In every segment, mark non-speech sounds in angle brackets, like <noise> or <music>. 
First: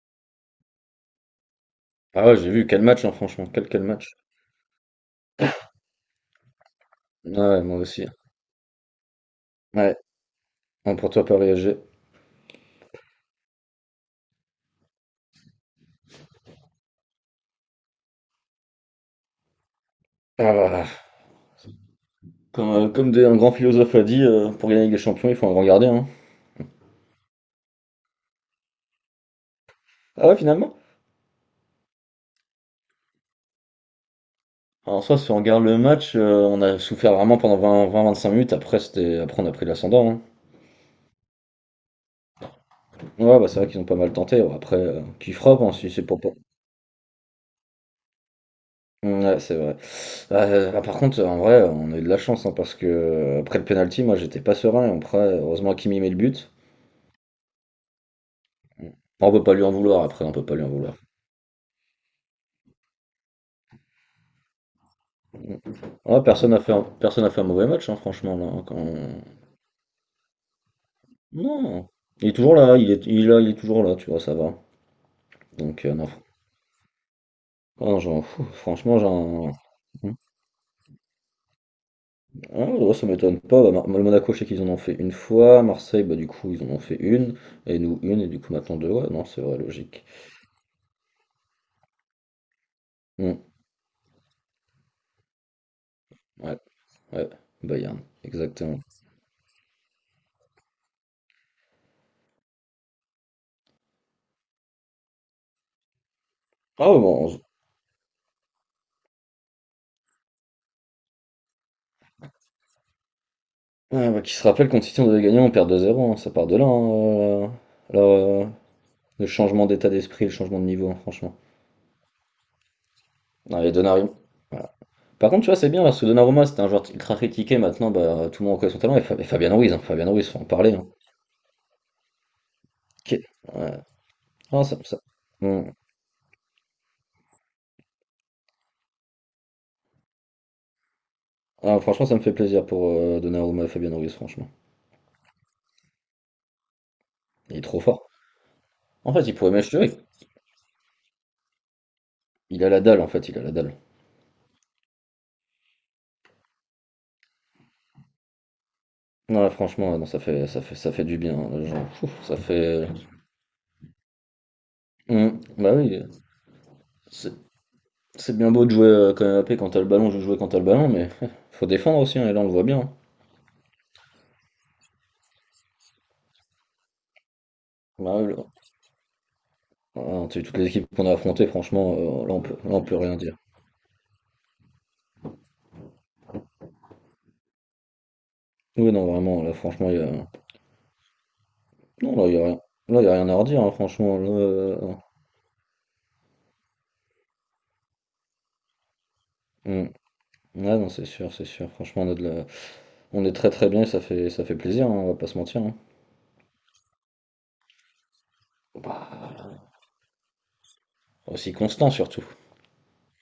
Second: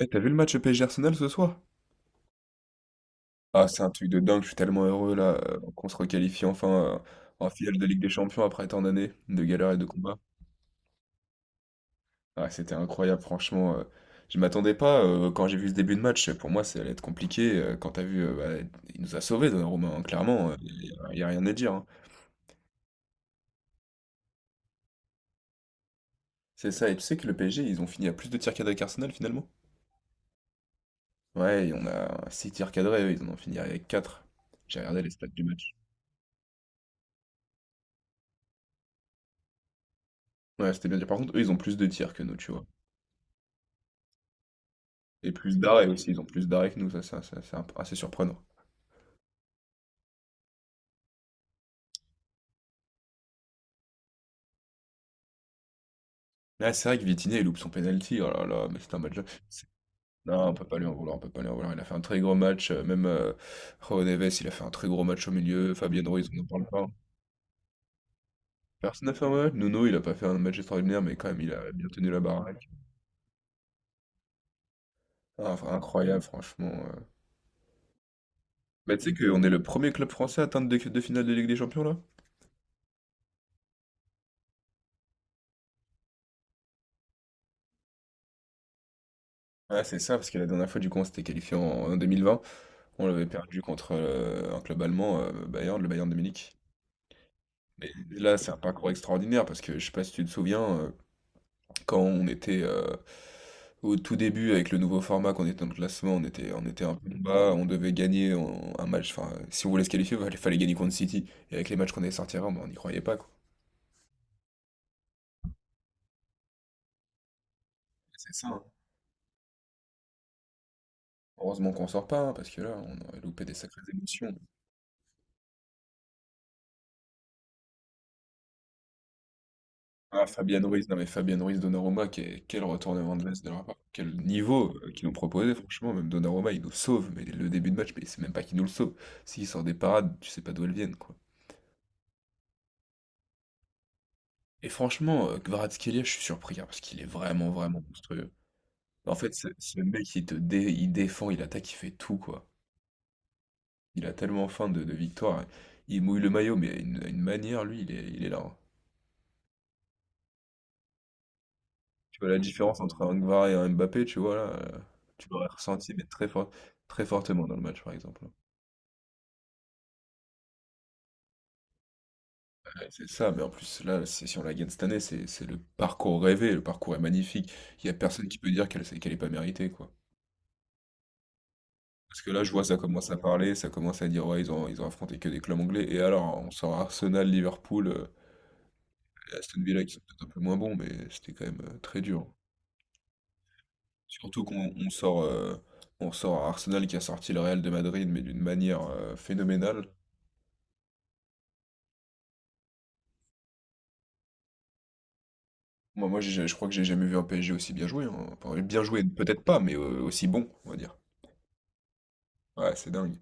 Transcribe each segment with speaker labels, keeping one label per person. Speaker 1: Eh, t'as vu le match PSG Arsenal ce soir?
Speaker 2: Ah ouais, j'ai vu, quel match, hein, franchement,
Speaker 1: Ah,
Speaker 2: quel,
Speaker 1: c'est
Speaker 2: quel
Speaker 1: un truc
Speaker 2: match.
Speaker 1: de dingue, je suis tellement heureux là qu'on se requalifie enfin euh,
Speaker 2: Ah
Speaker 1: en
Speaker 2: ouais,
Speaker 1: finale
Speaker 2: moi
Speaker 1: de Ligue
Speaker 2: aussi.
Speaker 1: des Champions après tant d'années de galères et de
Speaker 2: Ouais,
Speaker 1: combats.
Speaker 2: bon, pour toi, Paris SG.
Speaker 1: Ah, c'était incroyable, franchement. Je m'attendais pas quand j'ai vu ce début de match. Pour moi, ça allait être compliqué. Quand t'as vu, il nous a sauvés, Donnarumma, hein,
Speaker 2: Ah
Speaker 1: clairement.
Speaker 2: voilà.
Speaker 1: Il n'y a rien à dire, hein.
Speaker 2: Comme un grand philosophe a dit, pour gagner la Ligue des Champions, il faut un grand gardien, hein.
Speaker 1: C'est ça, et tu sais que le PSG, ils ont fini à plus de tirs cadrés qu'Arsenal finalement?
Speaker 2: Ah ouais, finalement?
Speaker 1: Ouais, et on a 6 tirs cadrés, eux, ils en ont fini avec 4. J'ai regardé
Speaker 2: Alors,
Speaker 1: les
Speaker 2: soit,
Speaker 1: stats
Speaker 2: si on
Speaker 1: du
Speaker 2: regarde
Speaker 1: match.
Speaker 2: le match, on a souffert vraiment pendant vingt-cinq minutes. Après, on a pris l'ascendant, hein.
Speaker 1: Ouais, c'était bien dit. Par contre, eux, ils ont plus de tirs que nous, tu vois.
Speaker 2: Ouais, bah c'est vrai qu'ils ont pas mal tenté. Ouais, après, qui
Speaker 1: Et plus
Speaker 2: frappe, hein,
Speaker 1: d'arrêts
Speaker 2: si c'est
Speaker 1: aussi,
Speaker 2: pour
Speaker 1: ils ont
Speaker 2: pas.
Speaker 1: plus d'arrêts que nous, ça, assez surprenant.
Speaker 2: Ouais, c'est vrai. Ah, par contre, en vrai, on a eu de la chance, hein, parce que après le penalty, moi, j'étais pas serein. Après, heureusement, Kimi met le but.
Speaker 1: Là, c'est vrai que Vitinha, il loupe son penalty, oh là là, mais c'est un match.
Speaker 2: On peut pas lui
Speaker 1: c'est-
Speaker 2: en vouloir. Après, on peut
Speaker 1: Non, on
Speaker 2: pas lui
Speaker 1: peut
Speaker 2: en
Speaker 1: pas lui en
Speaker 2: vouloir.
Speaker 1: vouloir, on peut pas lui en vouloir. Il a fait un très gros match, même Joao Neves, il a fait un très gros match au milieu, Fabien
Speaker 2: Ouais,
Speaker 1: Ruiz, on n'en
Speaker 2: personne n'a
Speaker 1: parle
Speaker 2: fait un,
Speaker 1: pas.
Speaker 2: personne n'a fait un mauvais match, hein, franchement, là, hein, quand...
Speaker 1: Personne n'a fait un mauvais match. Nuno, il a pas fait un match extraordinaire, mais quand même, il a bien
Speaker 2: Non.
Speaker 1: tenu la
Speaker 2: Il est toujours
Speaker 1: baraque.
Speaker 2: là, il est là, il est toujours là, tu vois, ça va.
Speaker 1: Ah, enfin,
Speaker 2: Donc, non.
Speaker 1: incroyable, franchement.
Speaker 2: Ah, non, genre pff,
Speaker 1: Bah,
Speaker 2: franchement,
Speaker 1: tu sais qu'on est
Speaker 2: genre.
Speaker 1: le premier club français à atteindre deux finales de Ligue des Champions, là?
Speaker 2: Ah, ouais, ça m'étonne pas. Bah, le Monaco, je sais qu'ils en ont fait une fois. Marseille, bah, du coup, ils en ont fait une. Et nous, une. Et du coup, maintenant, deux. Ouais, non, c'est vrai,
Speaker 1: Ouais, c'est
Speaker 2: logique.
Speaker 1: ça, parce que la dernière fois, du coup, on s'était qualifié en 2020. On l'avait
Speaker 2: Hmm,
Speaker 1: perdu contre un club allemand, le Bayern de Munich.
Speaker 2: ouais, ouais.
Speaker 1: Mais
Speaker 2: Bayern,
Speaker 1: là, c'est un
Speaker 2: exactement.
Speaker 1: parcours extraordinaire parce que je sais pas si tu te souviens, quand on était au tout début avec le nouveau format, qu'on était dans le classement, on était
Speaker 2: Ah,
Speaker 1: un
Speaker 2: ouais,
Speaker 1: peu en
Speaker 2: bon.
Speaker 1: bas, on devait gagner un match. Enfin, si on voulait se qualifier, il fallait gagner contre City. Et avec les matchs qu'on allait sortir, avant, ben, on n'y croyait pas, quoi.
Speaker 2: Ah, bah, qui se rappelle quand City, on devait gagner, on perd 2-0, hein. Ça part de là, hein, là,
Speaker 1: C'est
Speaker 2: euh,
Speaker 1: ça, hein.
Speaker 2: le changement d'état d'esprit, le changement de niveau, hein, franchement.
Speaker 1: Heureusement qu'on sort pas, hein, parce que là, on aurait loupé des
Speaker 2: Non, et
Speaker 1: sacrées
Speaker 2: Donnarumma.
Speaker 1: émotions.
Speaker 2: Voilà. Par contre, tu vois, c'est bien parce que Donnarumma, c'était un joueur ultra critiqué. Maintenant, bah, tout le monde reconnaît son talent. Et Fabien Ruiz, hein, Fabien
Speaker 1: Ah,
Speaker 2: Ruiz, faut en
Speaker 1: Fabian
Speaker 2: parler, hein.
Speaker 1: Ruiz, non mais Fabian Ruiz, Donnarumma, quel retournement
Speaker 2: Qui-
Speaker 1: de veste de leur part.
Speaker 2: ouais.
Speaker 1: Quel
Speaker 2: Ah,
Speaker 1: niveau
Speaker 2: ça- ça-
Speaker 1: qu'ils nous proposaient,
Speaker 2: Mm.
Speaker 1: franchement, même Donnarumma, il nous sauve, mais le début de match, mais c'est même pas qu'il nous le sauve. S'il sort des parades, tu sais pas d'où elles viennent, quoi.
Speaker 2: Ah, franchement, ça me fait plaisir pour Donnarumma et Fabien Ruiz, franchement.
Speaker 1: Et franchement, Kvaratskhelia, je suis surpris, hein, parce qu'il est
Speaker 2: Il est trop
Speaker 1: vraiment
Speaker 2: fort.
Speaker 1: monstrueux.
Speaker 2: En
Speaker 1: En
Speaker 2: fait,
Speaker 1: fait,
Speaker 2: il pourrait
Speaker 1: ce
Speaker 2: m'acheter.
Speaker 1: mec, il défend, il attaque, il fait tout, quoi.
Speaker 2: Il a la dalle, en fait, il a la dalle.
Speaker 1: Il a tellement faim de victoire, hein. Il mouille le maillot, mais à une manière, lui, il est là, hein.
Speaker 2: Non, là, franchement, non, ça fait du bien, hein, genre, ouf,
Speaker 1: Tu vois
Speaker 2: ça
Speaker 1: la différence
Speaker 2: fait.
Speaker 1: entre un Kvara et un Mbappé, tu vois là, tu
Speaker 2: Mm.
Speaker 1: l'aurais
Speaker 2: Bah
Speaker 1: ressenti
Speaker 2: oui,
Speaker 1: mais très fort, très
Speaker 2: c'est
Speaker 1: fortement dans le match par exemple.
Speaker 2: c'est bien beau de jouer quand même AP quand t'as le ballon, je veux jouer quand t'as le ballon, mais <laughs> faut défendre aussi, hein, et là, on le voit bien,
Speaker 1: Ouais,
Speaker 2: hein.
Speaker 1: c'est ça, mais en plus là, c'est si on la gagne cette année, c'est le parcours rêvé, le parcours est magnifique. Il y a
Speaker 2: Bah,
Speaker 1: personne qui
Speaker 2: le-
Speaker 1: peut dire qu'elle est pas méritée, quoi.
Speaker 2: Ah, tu sais, toutes les équipes qu'on a affrontées, franchement,
Speaker 1: Parce que
Speaker 2: là, on
Speaker 1: là, je
Speaker 2: peut,
Speaker 1: vois
Speaker 2: là,
Speaker 1: ça
Speaker 2: on peut
Speaker 1: commence
Speaker 2: rien
Speaker 1: à
Speaker 2: dire.
Speaker 1: parler, ça commence à dire ouais, ils ont affronté que des clubs anglais et alors on sort Arsenal, Liverpool,
Speaker 2: Oui, non,
Speaker 1: et
Speaker 2: vraiment, là,
Speaker 1: Aston Villa
Speaker 2: franchement,
Speaker 1: qui
Speaker 2: il y
Speaker 1: sont peut-être
Speaker 2: a...
Speaker 1: un peu moins bons, mais c'était quand même très
Speaker 2: Non, là,
Speaker 1: dur.
Speaker 2: il y a rien... là, il y a rien à redire, hein, franchement.
Speaker 1: Surtout qu'on on sort Arsenal qui a sorti le Real de Madrid mais d'une manière
Speaker 2: Hmm.
Speaker 1: phénoménale.
Speaker 2: Ouais, non, c'est sûr, c'est sûr. Franchement, on a de la- on est très très bien et ça fait plaisir, hein, on va pas se mentir, hein.
Speaker 1: Moi j'ai je crois que j'ai jamais vu un PSG aussi bien joué, hein. Enfin bien joué peut-être pas,
Speaker 2: Bah,
Speaker 1: mais, aussi bon, on va dire.
Speaker 2: aussi constant, surtout.
Speaker 1: Ouais, c'est dingue.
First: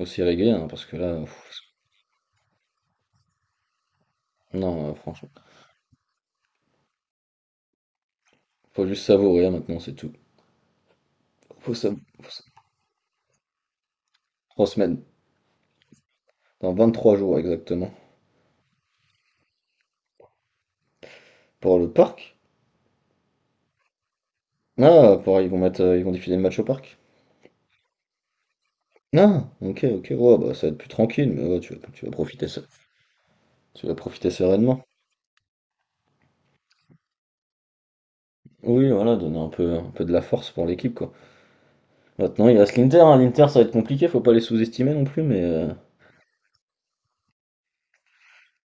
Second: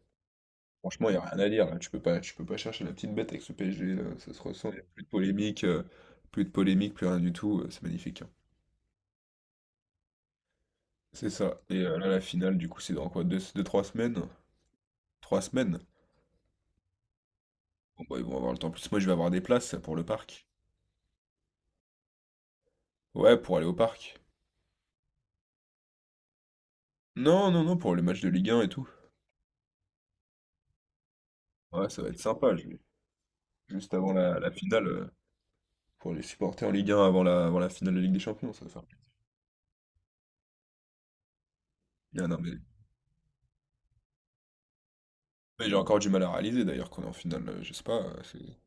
Speaker 2: Aussi régulier, hein, parce que
Speaker 1: Franchement, il y
Speaker 2: là...
Speaker 1: a rien à
Speaker 2: pff,
Speaker 1: dire là, tu peux pas chercher la petite bête avec ce PSG là, ça se ressent, il y a
Speaker 2: non,
Speaker 1: plus de
Speaker 2: franchement,
Speaker 1: polémique, plus rien du tout, c'est magnifique, hein.
Speaker 2: faut juste savourer, hein, maintenant, c'est tout.
Speaker 1: C'est ça
Speaker 2: Faut
Speaker 1: et
Speaker 2: sa-
Speaker 1: là la
Speaker 2: faut sa-
Speaker 1: finale du coup c'est dans quoi? 2 deux trois semaines?
Speaker 2: Trois semaines.
Speaker 1: Trois semaines?
Speaker 2: Dans 23 jours, exactement.
Speaker 1: Bon bah, ils vont avoir le temps. En plus moi je vais avoir des places pour le parc.
Speaker 2: Pour le parc?
Speaker 1: Ouais, pour aller au parc.
Speaker 2: Ah, pour... ils vont diffuser le match au parc.
Speaker 1: Non, non, non, pour les matchs de Ligue 1 et tout.
Speaker 2: Ah! OK, OK. Ouais, bah, ça va être plus tranquille, mais ouais, tu vas
Speaker 1: Ouais, ça
Speaker 2: tu
Speaker 1: va
Speaker 2: vas
Speaker 1: être
Speaker 2: profiter
Speaker 1: sympa,
Speaker 2: se
Speaker 1: je vais
Speaker 2: Tu
Speaker 1: juste
Speaker 2: vas
Speaker 1: avant
Speaker 2: profiter
Speaker 1: la
Speaker 2: sereinement.
Speaker 1: finale, pour les supporter en Ligue 1 avant avant la finale de Ligue des Champions, ça va faire
Speaker 2: Oui, voilà, donner un peu de la force pour l'équipe, quoi.
Speaker 1: plaisir. Non,
Speaker 2: Maintenant, il reste l'Inter, hein. L'Inter, ça va être compliqué, faut pas les sous-estimer non plus, mais
Speaker 1: mais j'ai encore du mal à réaliser d'ailleurs qu'on est en finale, je sais pas.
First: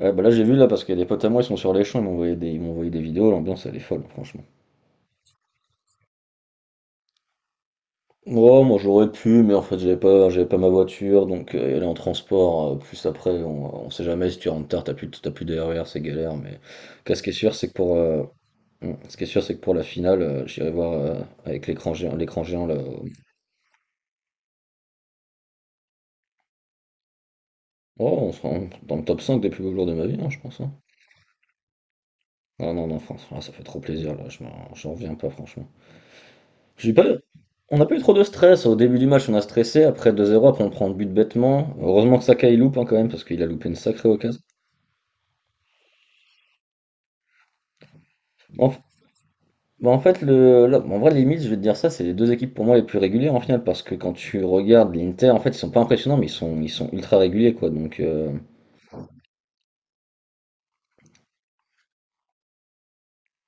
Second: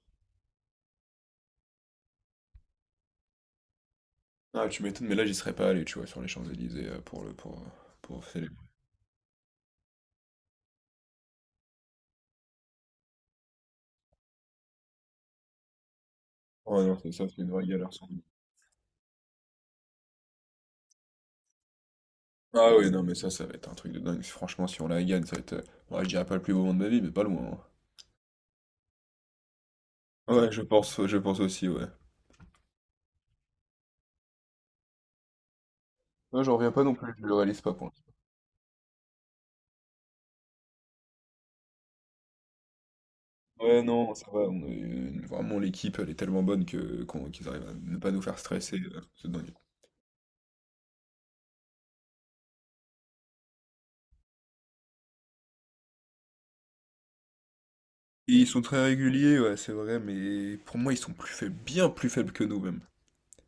Speaker 2: ouais, bah, là, j'ai vu, là, parce qu'il y a des potes à moi, ils sont sur les Champs, ils m'ont envoyé des vidéos, l'ambiance, elle est folle, franchement.
Speaker 1: Ah, tu m'étonnes, mais là j'y serais pas allé, tu vois, sur les Champs-Élysées pour célébrer.
Speaker 2: Oh, moi, j'aurais pu, mais en fait, j'avais pas ma voiture, donc y aller en transport, plus après, on sait jamais, si tu rentres tard, t'as plus de RER, c'est galère, mais
Speaker 1: Ouais, non, c'est
Speaker 2: quest ce
Speaker 1: ça,
Speaker 2: qui est
Speaker 1: c'est une
Speaker 2: sûr,
Speaker 1: vraie
Speaker 2: c'est que
Speaker 1: galère
Speaker 2: pour,
Speaker 1: sans doute.
Speaker 2: Mm. Ce qui est sûr, c'est que pour la finale, j'irai voir avec l'écran géant là.
Speaker 1: Ah oui, non, mais ça va être un truc de dingue. Franchement, si on la gagne, ça va être. Ouais, je dirais pas le plus beau moment de ma vie, mais pas loin.
Speaker 2: Oh, on sera dans le top 5 des plus beaux jours de ma vie, hein, je
Speaker 1: Hein. Ouais,
Speaker 2: pense, hein.
Speaker 1: je pense aussi, ouais.
Speaker 2: Ah non, non, France, ah, ça fait trop plaisir là, j'en reviens pas, franchement.
Speaker 1: Non, j'en reviens pas
Speaker 2: J'ai
Speaker 1: non
Speaker 2: pas...
Speaker 1: plus, je le réalise pas
Speaker 2: On n'a
Speaker 1: pour
Speaker 2: pas eu
Speaker 1: l'instant.
Speaker 2: trop de stress. Au début du match, on a stressé. Après 2-0, après on prend le but bêtement. Heureusement que Saka il loupe, hein, quand même, parce qu'il a loupé une
Speaker 1: Ouais,
Speaker 2: sacrée
Speaker 1: non, ça va,
Speaker 2: occasion.
Speaker 1: on a eu- une- vraiment l'équipe, elle est tellement bonne que qu'ils arrivent à ne pas nous faire
Speaker 2: En,
Speaker 1: stresser,
Speaker 2: f-
Speaker 1: c'est dingue.
Speaker 2: bah, en fait, en vrai, limite, je vais te dire ça, c'est les deux équipes pour moi les plus régulières en finale, parce que quand tu regardes l'Inter, en fait, ils sont pas impressionnants, mais ils sont ultra réguliers, quoi. Donc,
Speaker 1: Ils sont très réguliers, ouais, c'est vrai, mais pour moi, ils sont plus faibles, bien plus faibles que nous même.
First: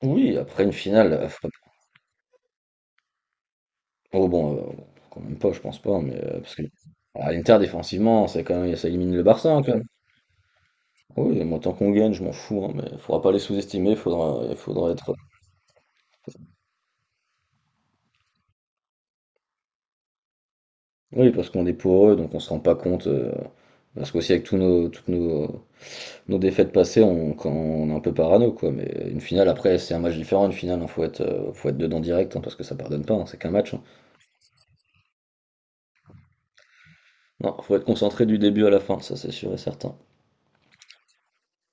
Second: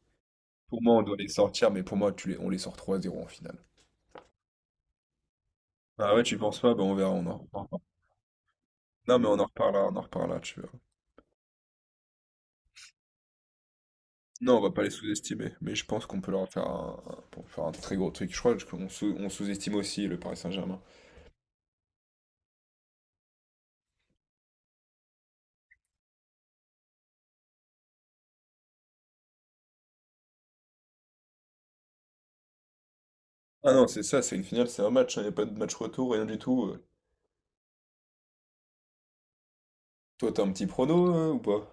Speaker 2: oui, après une
Speaker 1: Pour moi, on
Speaker 2: finale,
Speaker 1: doit les
Speaker 2: faut.
Speaker 1: sortir, mais pour moi, on les sort 3-0 en finale.
Speaker 2: Oh bon, quand même pas, je pense pas,
Speaker 1: Ah
Speaker 2: mais
Speaker 1: ouais, tu y
Speaker 2: parce
Speaker 1: penses
Speaker 2: que
Speaker 1: pas? Ben on verra, on
Speaker 2: à
Speaker 1: en
Speaker 2: l'Inter
Speaker 1: reparlera.
Speaker 2: défensivement, c'est quand même ça élimine
Speaker 1: Non,
Speaker 2: le
Speaker 1: mais
Speaker 2: Barça, hein, quand même.
Speaker 1: on en reparlera, tu verras.
Speaker 2: Oui, moi tant qu'on gagne, je m'en fous, hein, mais faudra pas les sous-estimer, faudra il
Speaker 1: Non, on va pas les
Speaker 2: faudra être
Speaker 1: sous-estimer, mais je pense qu'on peut leur faire pour faire un très gros truc. Je crois on sous-estime aussi le Paris Saint-Germain.
Speaker 2: oui, parce qu'on est eux, donc on se rend pas compte, parce qu'aussi avec tous nos toutes nos nos défaites passées, on quand on est un peu parano, quoi, mais une finale après, c'est un match différent, une finale, hein, faut être dedans direct, hein, parce que ça pardonne pas, hein, c'est qu'un
Speaker 1: Ah
Speaker 2: match, hein.
Speaker 1: non, c'est ça, c'est une finale, c'est un match, il n'y a pas de match retour, rien du tout.
Speaker 2: Non, faut être concentré du début à la fin, ça c'est sûr et certain.
Speaker 1: Toi, t'as un petit prono, ou pas?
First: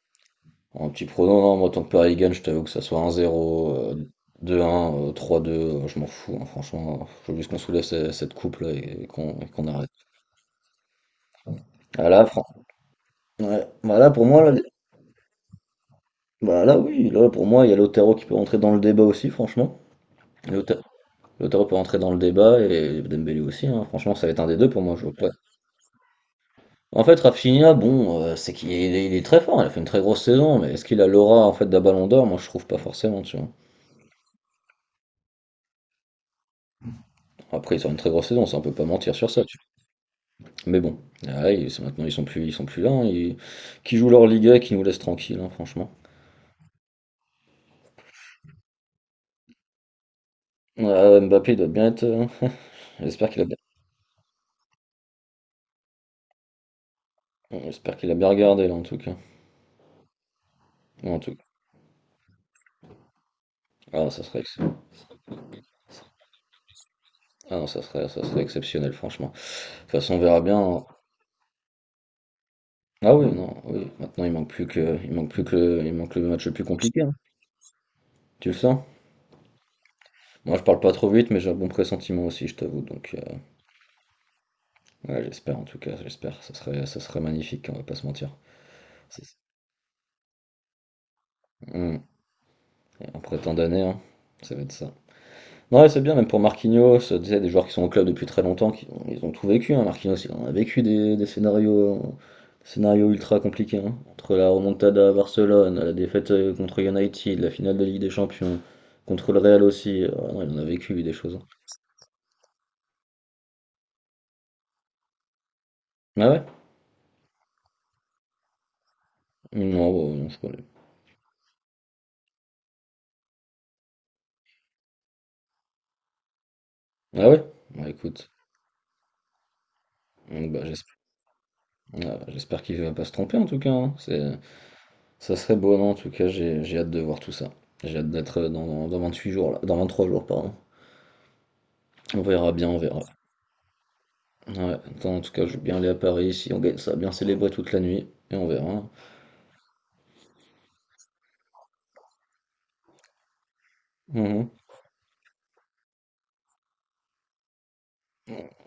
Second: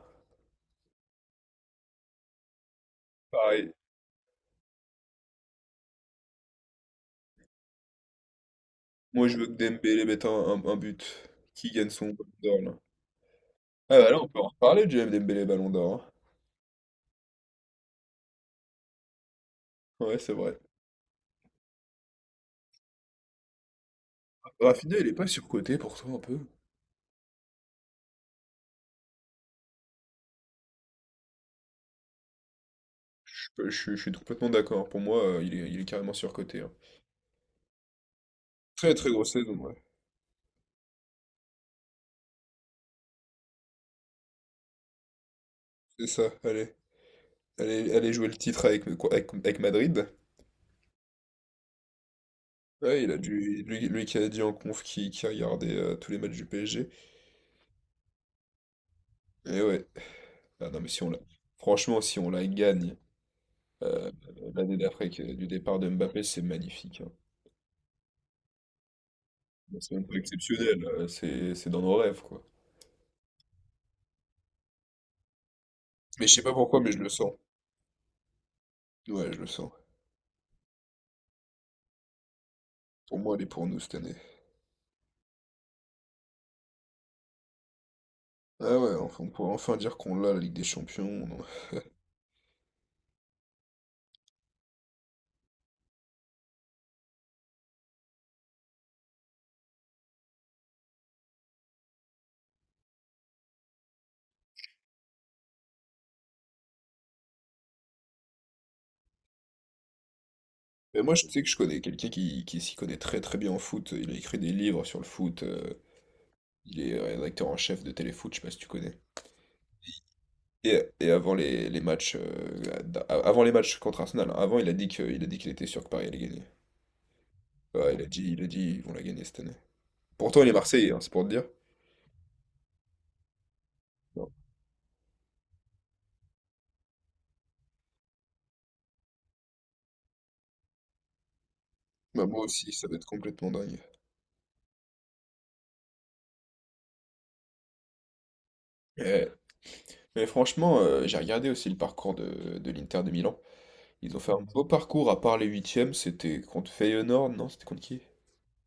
Speaker 2: En petit prono, non, moi, tant que Paris gagne, je t'avoue que ça soit
Speaker 1: Pareil.
Speaker 2: 1-0, 2-1, 3-2, je m'en fous, hein, franchement. Il faut juste qu'on soulève cette coupe là et
Speaker 1: Moi, je
Speaker 2: qu'on et
Speaker 1: veux que
Speaker 2: qu'on arrête.
Speaker 1: Dembélé mette un but. Qui gagne
Speaker 2: Ah
Speaker 1: son
Speaker 2: là,
Speaker 1: Ballon d'Or, là.
Speaker 2: ouais.
Speaker 1: Ah
Speaker 2: Bah
Speaker 1: bah
Speaker 2: là,
Speaker 1: là,
Speaker 2: pour
Speaker 1: on peut
Speaker 2: moi,
Speaker 1: en
Speaker 2: là,
Speaker 1: reparler du Dembélé Ballon d'Or.
Speaker 2: bah là, oui, là, pour moi, il y a Lautaro qui peut rentrer dans le débat aussi, franchement.
Speaker 1: Hein. Ouais, c'est vrai.
Speaker 2: Lauta- Lautaro peut rentrer dans le débat et Dembélé aussi, hein. Franchement, ça va être un des deux pour moi,
Speaker 1: Rafinha,
Speaker 2: je
Speaker 1: il
Speaker 2: vois
Speaker 1: est pas
Speaker 2: pas.
Speaker 1: surcoté pour toi un peu?
Speaker 2: En fait, Rafinha, bon, c'est qu'il est très fort, il a fait une très grosse saison, mais est-ce qu'il a l'aura en fait d'un Ballon d'Or? Moi, je trouve pas forcément, tu vois.
Speaker 1: Je suis complètement d'accord. Pour moi, il est carrément surcoté, hein.
Speaker 2: Après, il sort une très grosse saison, ça on peut pas
Speaker 1: Très très
Speaker 2: mentir sur
Speaker 1: grosse
Speaker 2: ça,
Speaker 1: saison,
Speaker 2: tu.
Speaker 1: ouais.
Speaker 2: Mais bon, ah, ouais, maintenant ils sont plus là, hein, qui jouent leur Liga et qui nous laissent tranquille, hein, franchement.
Speaker 1: C'est ça, allez. Allez, allez jouer le titre avec Madrid.
Speaker 2: Ah, Mbappé il doit bien être, <laughs>
Speaker 1: Ouais, il a
Speaker 2: j'espère qu'il a bien,
Speaker 1: dû, lui qui a dit en conf qui regardait tous les matchs du PSG.
Speaker 2: regardé là en tout cas.
Speaker 1: Et ouais. Ah non, mais si on la...
Speaker 2: En tout cas.
Speaker 1: Franchement, si on la gagne
Speaker 2: Ah,
Speaker 1: euh, du départ de Mbappé, c'est magnifique, hein.
Speaker 2: ah non, ça serait exceptionnel, franchement. De toute
Speaker 1: C'est même
Speaker 2: façon,
Speaker 1: pas
Speaker 2: on verra bien,
Speaker 1: exceptionnel,
Speaker 2: hein.
Speaker 1: c'est dans nos rêves, quoi.
Speaker 2: Ah oui, non, oui. Maintenant, il manque plus que, il manque le
Speaker 1: Mais je sais
Speaker 2: match le
Speaker 1: pas
Speaker 2: plus
Speaker 1: pourquoi, mais je
Speaker 2: compliqué,
Speaker 1: le
Speaker 2: hein.
Speaker 1: sens.
Speaker 2: Tu le sens?
Speaker 1: Ouais, je le sens.
Speaker 2: Moi, je parle pas trop vite, mais j'ai un bon pressentiment aussi, je t'avoue. Donc,
Speaker 1: Pour moi, elle est pour nous cette année.
Speaker 2: ouais, j'espère en tout cas, j'espère. Ça serait magnifique, hein, on va pas se mentir.
Speaker 1: Ah ouais, enfin, on
Speaker 2: C'est-
Speaker 1: pourrait enfin dire qu'on l'a, la Ligue des Champions. On
Speaker 2: Hmm. Et après tant d'années, hein, ça va être ça. Ouais, c'est bien, même pour Marquinhos, tu sais, des joueurs qui sont au club depuis très longtemps, ils ont tout vécu, hein. Marquinhos, il en a vécu des scénarios ultra compliqués, hein. Entre la remontada à Barcelone, la défaite contre United, la finale de Ligue des Champions, contre le Real aussi. Ah non, il en a vécu
Speaker 1: Mais
Speaker 2: lui, des
Speaker 1: moi, je
Speaker 2: choses,
Speaker 1: sais
Speaker 2: hein.
Speaker 1: que je connais quelqu'un qui s'y connaît très très bien en foot. Il a écrit des livres sur le foot.
Speaker 2: Ah ouais?
Speaker 1: Il est rédacteur en chef de Téléfoot, je sais pas si tu connais.
Speaker 2: Mmh, non, bon, non, je connais.
Speaker 1: Et avant les matchs, avant les matchs contre Arsenal, hein, avant, il a dit que, il a dit qu'il était sûr que Paris allait gagner.
Speaker 2: Ah ouais? Bah
Speaker 1: Ouais,
Speaker 2: écoute,
Speaker 1: il a dit, ils vont la gagner cette année. Pourtant, il
Speaker 2: donc,
Speaker 1: est
Speaker 2: bah,
Speaker 1: Marseillais,
Speaker 2: j'espère
Speaker 1: hein, c'est pour te dire.
Speaker 2: ah, j'espère qu'il va pas se tromper en tout cas, hein.
Speaker 1: Non.
Speaker 2: Ça serait beau, non, en tout cas, j'ai hâte de voir tout ça. J'ai hâte d'être dans 8 jours, là, dans 23 jours, pardon. On
Speaker 1: Bah, moi
Speaker 2: verra bien,
Speaker 1: aussi,
Speaker 2: on
Speaker 1: ça va
Speaker 2: verra.
Speaker 1: être complètement dingue.
Speaker 2: Ouais, attends, en tout cas, je veux bien aller à Paris si on gagne ça, bien célébrer toute la nuit, et on verra, hein.
Speaker 1: Eh, Mais franchement, j'ai regardé aussi le parcours de l'Inter de Milan. Ils ont fait un
Speaker 2: Mhm.
Speaker 1: beau parcours, à part les huitièmes, c'était contre Feyenoord, non? C'était contre qui?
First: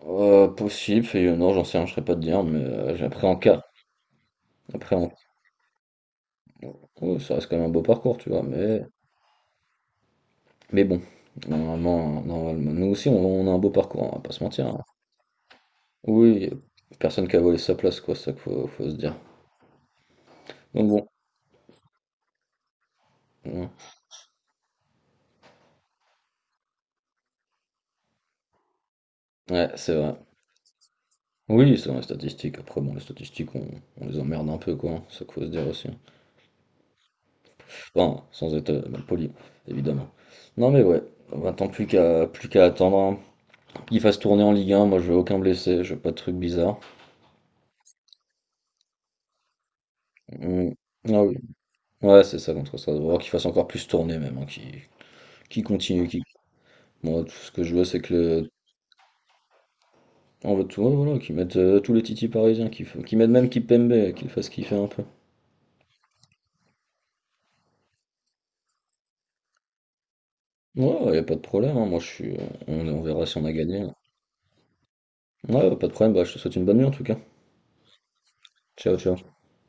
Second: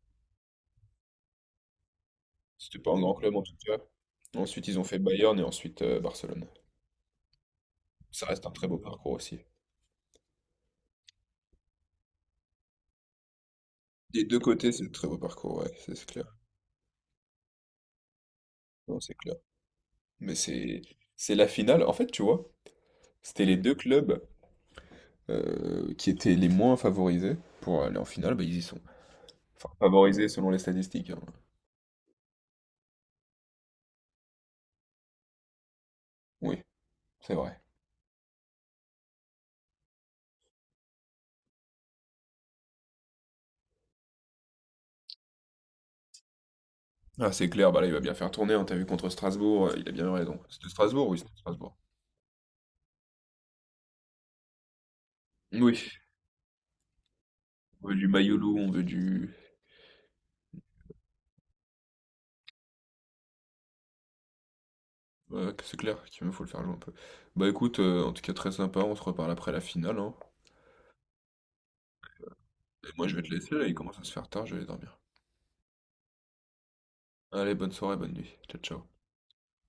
Speaker 2: Possible, et non, j'en sais rien, je serais pas te dire, mais
Speaker 1: C'était pas un grand
Speaker 2: après
Speaker 1: club
Speaker 2: en
Speaker 1: en tout
Speaker 2: cas.
Speaker 1: cas. Ensuite, ils ont
Speaker 2: Après
Speaker 1: fait
Speaker 2: en...
Speaker 1: Bayern et ensuite Barcelone.
Speaker 2: ouais, ça reste quand même un beau parcours,
Speaker 1: Ça
Speaker 2: tu vois,
Speaker 1: reste un très beau
Speaker 2: mais,
Speaker 1: parcours aussi.
Speaker 2: bon, normalement, normalement, nous aussi, on a un beau parcours, on va
Speaker 1: Des
Speaker 2: pas
Speaker 1: deux
Speaker 2: se mentir,
Speaker 1: côtés,
Speaker 2: hein.
Speaker 1: c'est un très beau parcours, ouais, c'est clair.
Speaker 2: Oui, y a personne qui a volé sa place, quoi, c'est ça qu'il faut, se
Speaker 1: Non, c'est
Speaker 2: dire.
Speaker 1: clair. Mais c'est
Speaker 2: Donc bon,
Speaker 1: c'est la finale. En fait, tu vois, c'était les
Speaker 2: ouais,
Speaker 1: deux clubs qui étaient les moins favorisés pour aller en finale, bah, ils y sont.
Speaker 2: ouais,
Speaker 1: Enfin,
Speaker 2: c'est vrai.
Speaker 1: favorisés selon les statistiques, hein.
Speaker 2: Oui, c'est dans les statistiques, après, bon, les statistiques, on les emmerde un peu, quoi, hein, c'est ça qu'il faut se dire aussi.
Speaker 1: Oui, c'est vrai.
Speaker 2: Enfin, sans être mal poli, évidemment. Non mais ouais, maintenant plus qu'à attendre, hein. Qu'ils fassent tourner en Ligue 1, moi je veux aucun blessé, je veux pas de trucs bizarres.
Speaker 1: Ah, c'est clair, bah là, il va bien faire tourner, hein, t'as vu contre Strasbourg, il a bien raison.
Speaker 2: Mm. Ah oui.
Speaker 1: C'était Strasbourg.
Speaker 2: Ouais, c'est ça contre ça, voir qu'ils fassent encore plus tourner même, hein, qui qu'ils
Speaker 1: Oui,
Speaker 2: continuent, moi tout ce que je veux
Speaker 1: on veut
Speaker 2: c'est
Speaker 1: du
Speaker 2: que le...
Speaker 1: Mayolo, on veut du.
Speaker 2: On veut tout, ouais, voilà, qu'ils mettent tous les titis parisiens, qu'ils mettent même Kipembe, qu'ils le fassent kiffer un peu.
Speaker 1: Ouais, que c'est clair qu'il me faut le faire jouer un peu. Bah écoute, en tout cas très sympa, on se reparle après la finale, hein.
Speaker 2: Ouais, ouais, y a pas de problème, hein, moi je suis... On,
Speaker 1: Et
Speaker 2: on
Speaker 1: moi je vais
Speaker 2: verra
Speaker 1: te
Speaker 2: si on a
Speaker 1: laisser là, il
Speaker 2: gagné, hein.
Speaker 1: commence à se faire tard, je vais aller dormir.
Speaker 2: Ouais, ouais, pas de problème, bah je te souhaite une bonne nuit en tout cas.
Speaker 1: Allez, bonne soirée, bonne nuit. Ciao, ciao.
Speaker 2: Ciao, ciao.